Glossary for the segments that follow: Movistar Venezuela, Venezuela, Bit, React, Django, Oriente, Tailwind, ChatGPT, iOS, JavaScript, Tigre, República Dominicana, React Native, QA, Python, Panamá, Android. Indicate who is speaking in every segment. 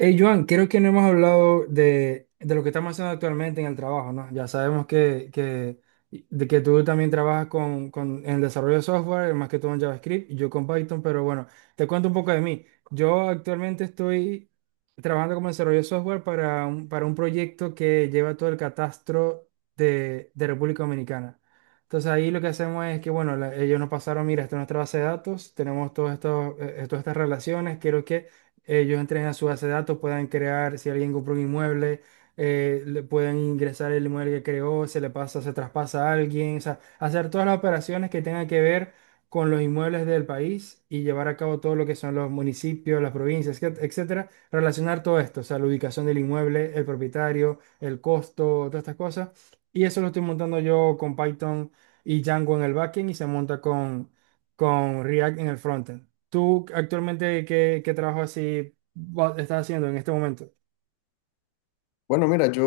Speaker 1: Hey, Joan, creo que no hemos hablado de lo que estamos haciendo actualmente en el trabajo, ¿no? Ya sabemos de que tú también trabajas en el desarrollo de software, más que todo en JavaScript, y yo con Python, pero bueno, te cuento un poco de mí. Yo actualmente estoy trabajando como desarrollo de software para para un proyecto que lleva todo el catastro de República Dominicana. Entonces ahí lo que hacemos es que, bueno, ellos nos pasaron, mira, esta es nuestra base de datos, tenemos todos estos, todas estas relaciones, quiero que ellos entren a su base de datos, puedan crear, si alguien compró un inmueble, le pueden ingresar el inmueble que creó, se le pasa, se traspasa a alguien, o sea, hacer todas las operaciones que tengan que ver con los inmuebles del país y llevar a cabo todo lo que son los municipios, las provincias, etcétera, relacionar todo esto, o sea, la ubicación del inmueble, el propietario, el costo, todas estas cosas. Y eso lo estoy montando yo con Python y Django en el backend y se monta con React en el frontend. ¿Tú actualmente qué trabajo estás haciendo en este momento?
Speaker 2: Bueno, mira, yo,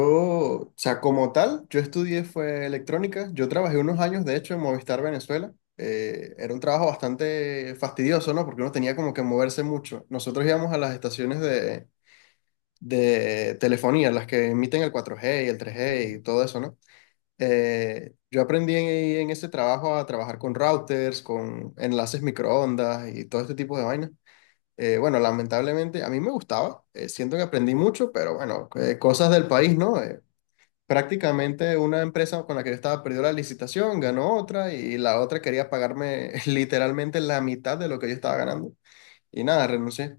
Speaker 2: o sea, como tal, yo estudié fue electrónica. Yo trabajé unos años, de hecho, en Movistar Venezuela. Era un trabajo bastante fastidioso, ¿no? Porque uno tenía como que moverse mucho. Nosotros íbamos a las estaciones de telefonía, las que emiten el 4G y el tres
Speaker 1: Ujú.
Speaker 2: g y todo eso, ¿no? Yo aprendí en ese trabajo a trabajar con routers, con enlaces microondas y todo este tipo de vainas. Bueno, Lamentablemente a mí me gustaba, siento que aprendí mucho, pero bueno, cosas del país, ¿no? Prácticamente una empresa con la que yo estaba perdió la licitación, ganó otra y la otra quería pagarme literalmente la mitad de lo que yo estaba ganando. Y nada, renuncié.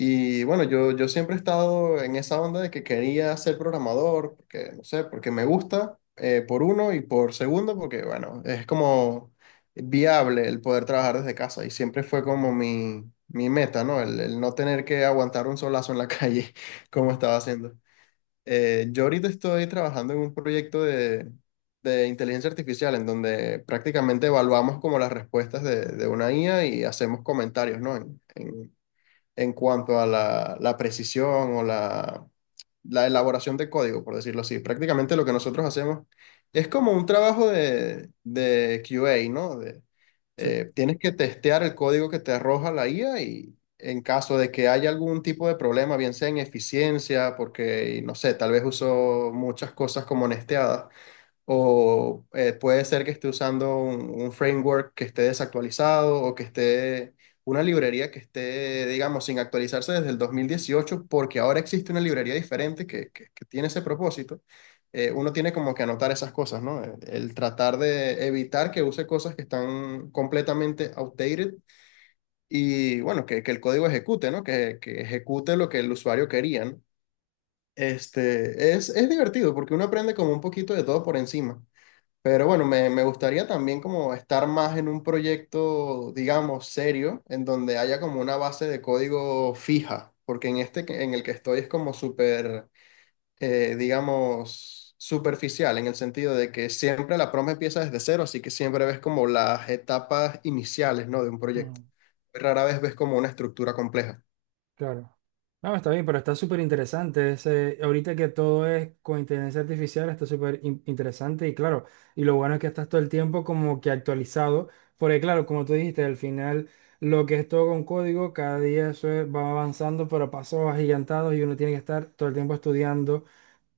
Speaker 2: Y bueno, yo siempre he estado en esa onda de que quería ser programador, porque no sé, porque me gusta, por uno y por segundo, porque bueno, es como viable el poder trabajar desde casa y siempre fue como mi meta, ¿no? El no tener que aguantar un solazo en la calle como
Speaker 1: Ujú.
Speaker 2: estaba haciendo. Yo ahorita estoy trabajando en un proyecto de inteligencia artificial en donde prácticamente evaluamos como las respuestas de una IA y hacemos comentarios, ¿no? En cuanto a la precisión o la elaboración de código, por decirlo así. Prácticamente lo que nosotros hacemos es como un trabajo de QA, ¿no?
Speaker 1: Sí.
Speaker 2: Tienes que testear el código que te arroja la IA y en caso de que haya algún tipo de problema, bien sea en eficiencia, porque, no sé, tal vez uso muchas cosas como nesteadas o puede ser que esté usando un framework que esté desactualizado o que esté una librería que esté, digamos, sin actualizarse desde el 2018 porque ahora existe una librería diferente que tiene ese propósito. Uno tiene como que anotar esas cosas, ¿no? El tratar de evitar que use cosas que están completamente outdated y, bueno, que el código ejecute, ¿no? Que ejecute lo que el usuario quería, ¿no? Este, es divertido porque uno aprende como un poquito de todo por encima. Pero bueno, me gustaría también como estar más en un proyecto, digamos, serio, en donde haya como una base de código fija, porque en en el que estoy es como súper, digamos, superficial, en el sentido de que siempre la prompt empieza desde cero, así que siempre ves como las etapas iniciales, ¿no? De un proyecto.
Speaker 1: Ujú.
Speaker 2: Rara vez ves como una estructura compleja.
Speaker 1: Claro. No, está bien, pero está súper interesante. Ahorita que todo es con inteligencia artificial, está súper interesante y claro, y lo bueno es que estás todo el tiempo como que actualizado, porque claro, como tú dijiste, al final lo que es todo con código, cada día va avanzando, pero a pasos agigantados y uno tiene que estar todo el tiempo estudiando.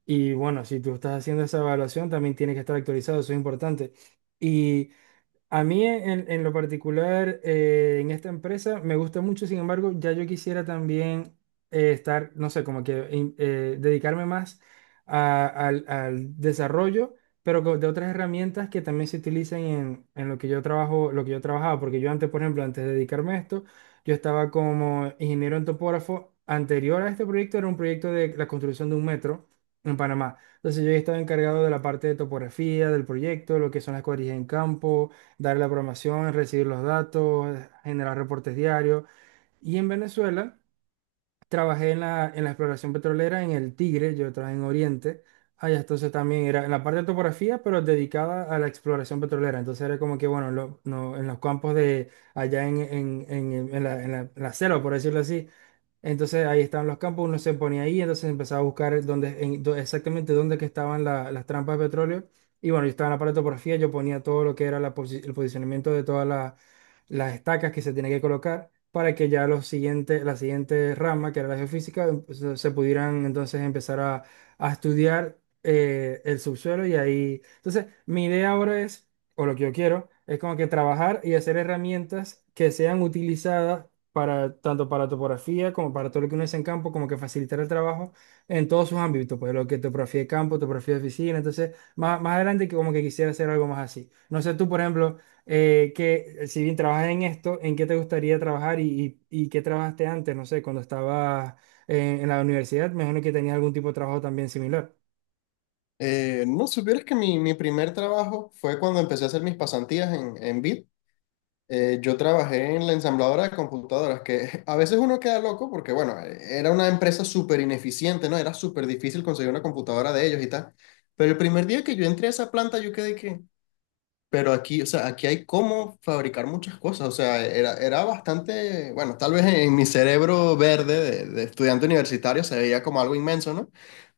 Speaker 1: Y bueno, si tú estás haciendo esa evaluación, también tiene que estar actualizado, eso es importante. Y a mí en lo particular, en esta empresa, me gusta mucho, sin embargo, ya yo quisiera también estar, no sé, como que dedicarme más al desarrollo, pero de otras herramientas que también se utilizan en lo que yo trabajo, lo que yo trabajaba, porque yo antes, por ejemplo, antes de dedicarme a esto, yo estaba como ingeniero en topógrafo. Anterior a este proyecto era un proyecto de la construcción de un metro en Panamá. Entonces yo ya estaba encargado de la parte de topografía, del proyecto, lo que son las cuadrillas en campo, dar la programación, recibir los datos, generar reportes diarios. Y en Venezuela trabajé en en la exploración petrolera en el Tigre, yo trabajé en Oriente. Allá entonces también era en la parte de topografía, pero dedicada a la exploración petrolera. Entonces era como que, bueno, lo- no, en los campos de allá en la selva, por decirlo así, entonces ahí estaban los campos, uno se ponía ahí, entonces empezaba a buscar dónde, exactamente dónde que estaban las trampas de petróleo. Y bueno, yo estaba en la paratopografía, yo ponía todo lo que era el posicionamiento de todas las estacas que se tenía que colocar para que ya los siguientes, la siguiente rama, que era la geofísica, se pudieran entonces empezar a estudiar el subsuelo. Y ahí, entonces mi idea ahora es o lo que yo quiero, es como que trabajar y hacer herramientas que sean utilizadas para tanto para topografía como para todo lo que uno hace en campo, como que facilitar el trabajo en todos sus ámbitos, pues lo que es topografía de campo, topografía de oficina, entonces más adelante que como que quisiera hacer algo más así. No sé tú, por ejemplo, que si bien trabajas en esto, ¿en qué te gustaría trabajar y qué trabajaste antes? No sé, cuando estabas en la universidad, me imagino que tenías algún tipo de trabajo también similar.
Speaker 2: No supieras que mi primer trabajo fue cuando empecé a hacer mis pasantías en Bit. Yo trabajé en la ensambladora de computadoras, que a veces uno queda loco porque, bueno, era una empresa súper ineficiente, ¿no? Era súper difícil conseguir una computadora de ellos y tal. Pero el primer día que yo entré a esa planta, yo quedé que, pero aquí, o sea, aquí hay cómo fabricar muchas cosas. O sea, era bastante, bueno, tal vez en mi cerebro verde de estudiante universitario se veía como algo inmenso, ¿no?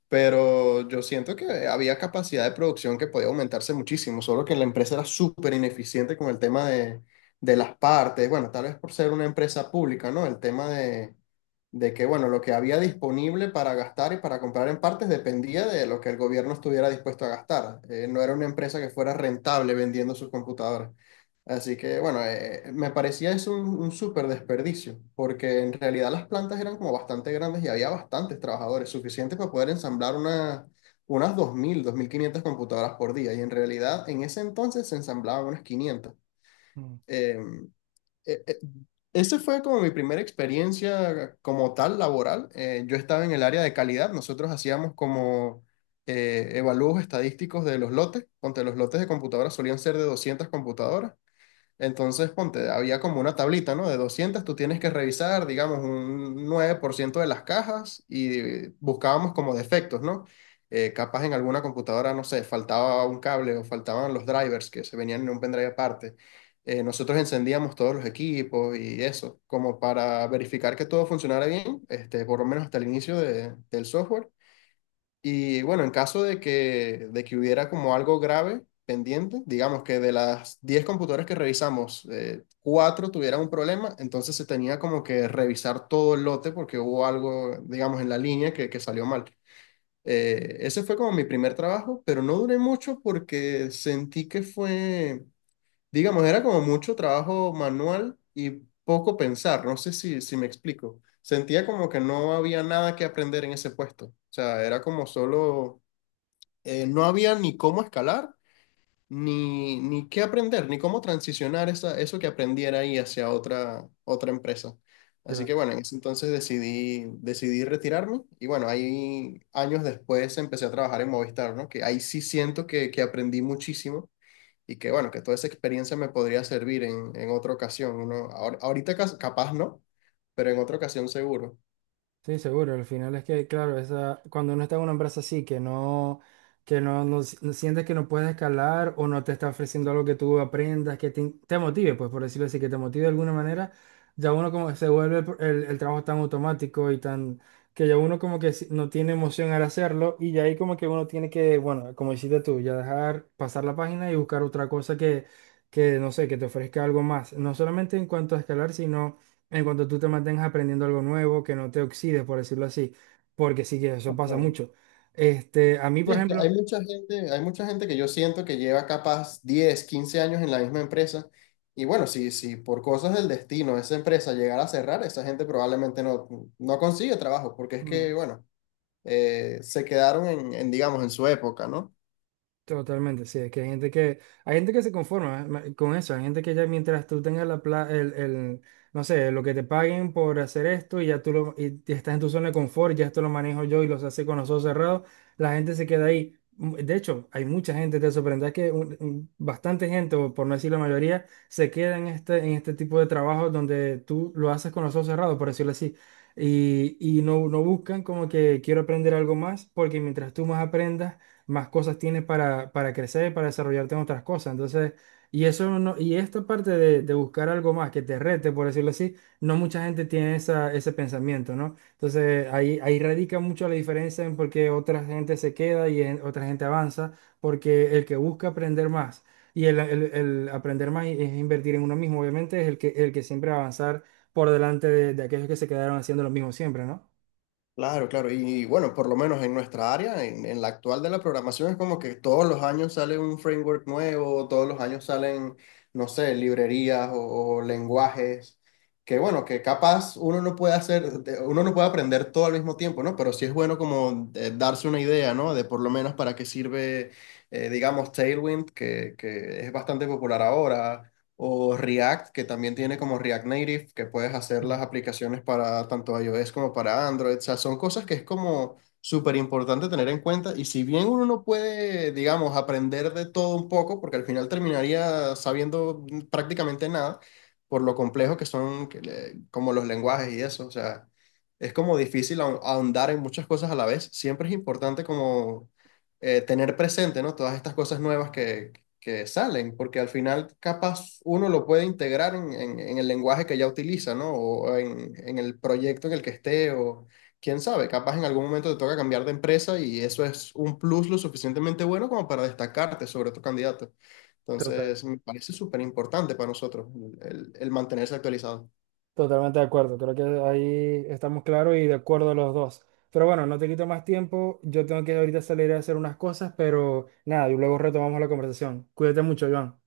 Speaker 2: Pero yo siento que había capacidad de producción que podía aumentarse muchísimo, solo que la empresa era súper ineficiente con el tema de las partes, bueno, tal vez por ser una empresa pública, ¿no? El tema de que, bueno, lo que había disponible para gastar y para comprar en partes dependía de lo que el gobierno estuviera dispuesto a gastar. No era una empresa que fuera rentable vendiendo sus computadoras. Así que bueno, me parecía eso un súper desperdicio, porque en realidad las plantas eran como bastante grandes y había bastantes trabajadores, suficiente para poder ensamblar unas 2, 2000, 2500 computadoras por día. Y en realidad en ese entonces se ensamblaban unas 500.
Speaker 1: Mm,
Speaker 2: Eh, eh, eh, Esa fue como mi primera experiencia como tal laboral. Yo estaba en el área de calidad, nosotros hacíamos como evalúos estadísticos de los lotes, donde los lotes de computadoras solían ser de 200 computadoras. Entonces, ponte, había como una tablita, ¿no? De 200, tú tienes que revisar, digamos, un 9% de las cajas y buscábamos como defectos, ¿no? Capaz en alguna computadora, no sé, faltaba un cable o faltaban los drivers que se venían en un pendrive aparte. Nosotros encendíamos todos los equipos y eso, como para verificar que todo funcionara bien, este, por lo menos hasta el del software. Y bueno, en caso de de que hubiera como algo grave pendiente, digamos que de las 10 computadoras que revisamos, 4 tuvieran un problema, entonces se tenía como que revisar todo el lote porque hubo algo, digamos, en la línea que salió mal. Ese fue como mi primer trabajo, pero no duré mucho porque sentí que fue, digamos, era como mucho trabajo manual y poco pensar, no sé si me explico. Sentía como que no había nada que aprender en ese puesto. O sea, era como solo no había ni cómo escalar, ni qué aprender, ni cómo transicionar esa, eso que aprendiera ahí hacia otra empresa. Así que
Speaker 1: claro.
Speaker 2: bueno, en ese entonces decidí retirarme y bueno, ahí años después empecé a trabajar en Movistar, ¿no? Que ahí sí siento que aprendí muchísimo y que bueno, que toda esa experiencia me podría servir en otra ocasión, ¿no? Ahorita capaz no, pero en otra ocasión seguro.
Speaker 1: Sí, seguro. Al final es que, claro, esa, cuando uno está en una empresa así, que no, no no sientes que no puedes escalar o no te está ofreciendo algo que tú aprendas, te motive, pues por decirlo así, que te motive de alguna manera, ya uno como que se vuelve el trabajo tan automático y tan, que ya uno como que no tiene emoción al hacerlo y ya ahí como que uno tiene que, bueno, como hiciste tú, ya dejar pasar la página y buscar otra que no sé, que te ofrezca algo más. No solamente en cuanto a escalar, sino en cuanto tú te mantengas aprendiendo algo nuevo, que no te oxides, por decirlo así, porque sí que eso pasa mucho. Este, a mí,
Speaker 2: Sí,
Speaker 1: por
Speaker 2: es que
Speaker 1: ejemplo,
Speaker 2: hay mucha gente que yo siento que lleva capaz 10, 15 años en la misma empresa. Y bueno, si por cosas del destino esa empresa llegara a cerrar, esa gente probablemente no, no consigue trabajo, porque es que, bueno, se quedaron digamos, en su época, ¿no?
Speaker 1: totalmente, sí, es que hay gente que se conforma con eso, hay gente que ya mientras tú tengas el, no sé, lo que te paguen por hacer esto y ya tú lo, y te- estás en tu zona de confort, ya esto lo manejo yo y los hace con los ojos cerrados, la gente se queda ahí. Mm. De hecho, hay mucha gente, te sorprenderá que bastante gente, o por no decir la mayoría, se queda en este tipo de trabajo donde tú lo haces con los ojos cerrados, por decirlo así. No buscan como que quiero aprender algo más, porque mientras tú más aprendas, más cosas tienes para crecer, para desarrollarte en otras cosas. Entonces, y eso no, y esta parte de buscar algo más que te rete, por decirlo así, no mucha gente tiene esa, ese pensamiento, ¿no? Entonces, ahí radica mucho la diferencia en por qué otra gente se queda otra gente avanza, porque el que busca aprender más el aprender es invertir en uno mismo, obviamente, es el que siempre va a avanzar por delante de aquellos que se quedaron haciendo lo mismo siempre, ¿no?
Speaker 2: Claro, claro. Y bueno, por lo menos en nuestra área, en la actual de la programación, es como que todos los años sale un framework nuevo, todos los años salen, no sé, librerías o lenguajes, que bueno, que capaz uno no puede uno no puede aprender todo al mismo tiempo, ¿no? Pero sí es bueno como darse una idea, ¿no? De por lo menos para qué sirve, digamos, Tailwind, que es bastante popular ahora o React, que también tiene como React Native, que puedes hacer
Speaker 1: Ujú.
Speaker 2: las aplicaciones para tanto iOS como para Android. O sea, son cosas que es como súper importante tener en cuenta. Y si bien uno no puede, digamos, aprender de todo un poco, porque al final terminaría sabiendo prácticamente nada, por lo complejo que son como los lenguajes y eso, o sea, es como difícil ahondar en muchas cosas a la vez. Siempre es importante como tener presente, ¿no? Todas estas cosas nuevas que salen, porque al final capaz uno lo puede integrar en el lenguaje que ya utiliza, ¿no? O en el proyecto en el que esté, o quién sabe, capaz en algún momento te toca cambiar de empresa y eso es un plus lo suficientemente bueno como para destacarte sobre tu candidato.
Speaker 1: Total.
Speaker 2: Entonces, me parece súper importante para nosotros el mantenerse actualizado.
Speaker 1: Totalmente de acuerdo, creo que ahí estamos claros y de acuerdo los dos. Pero bueno, no te quito más tiempo, yo tengo que ahorita salir a hacer unas cosas, pero nada, y luego retomamos la conversación. Cuídate mucho, Iván.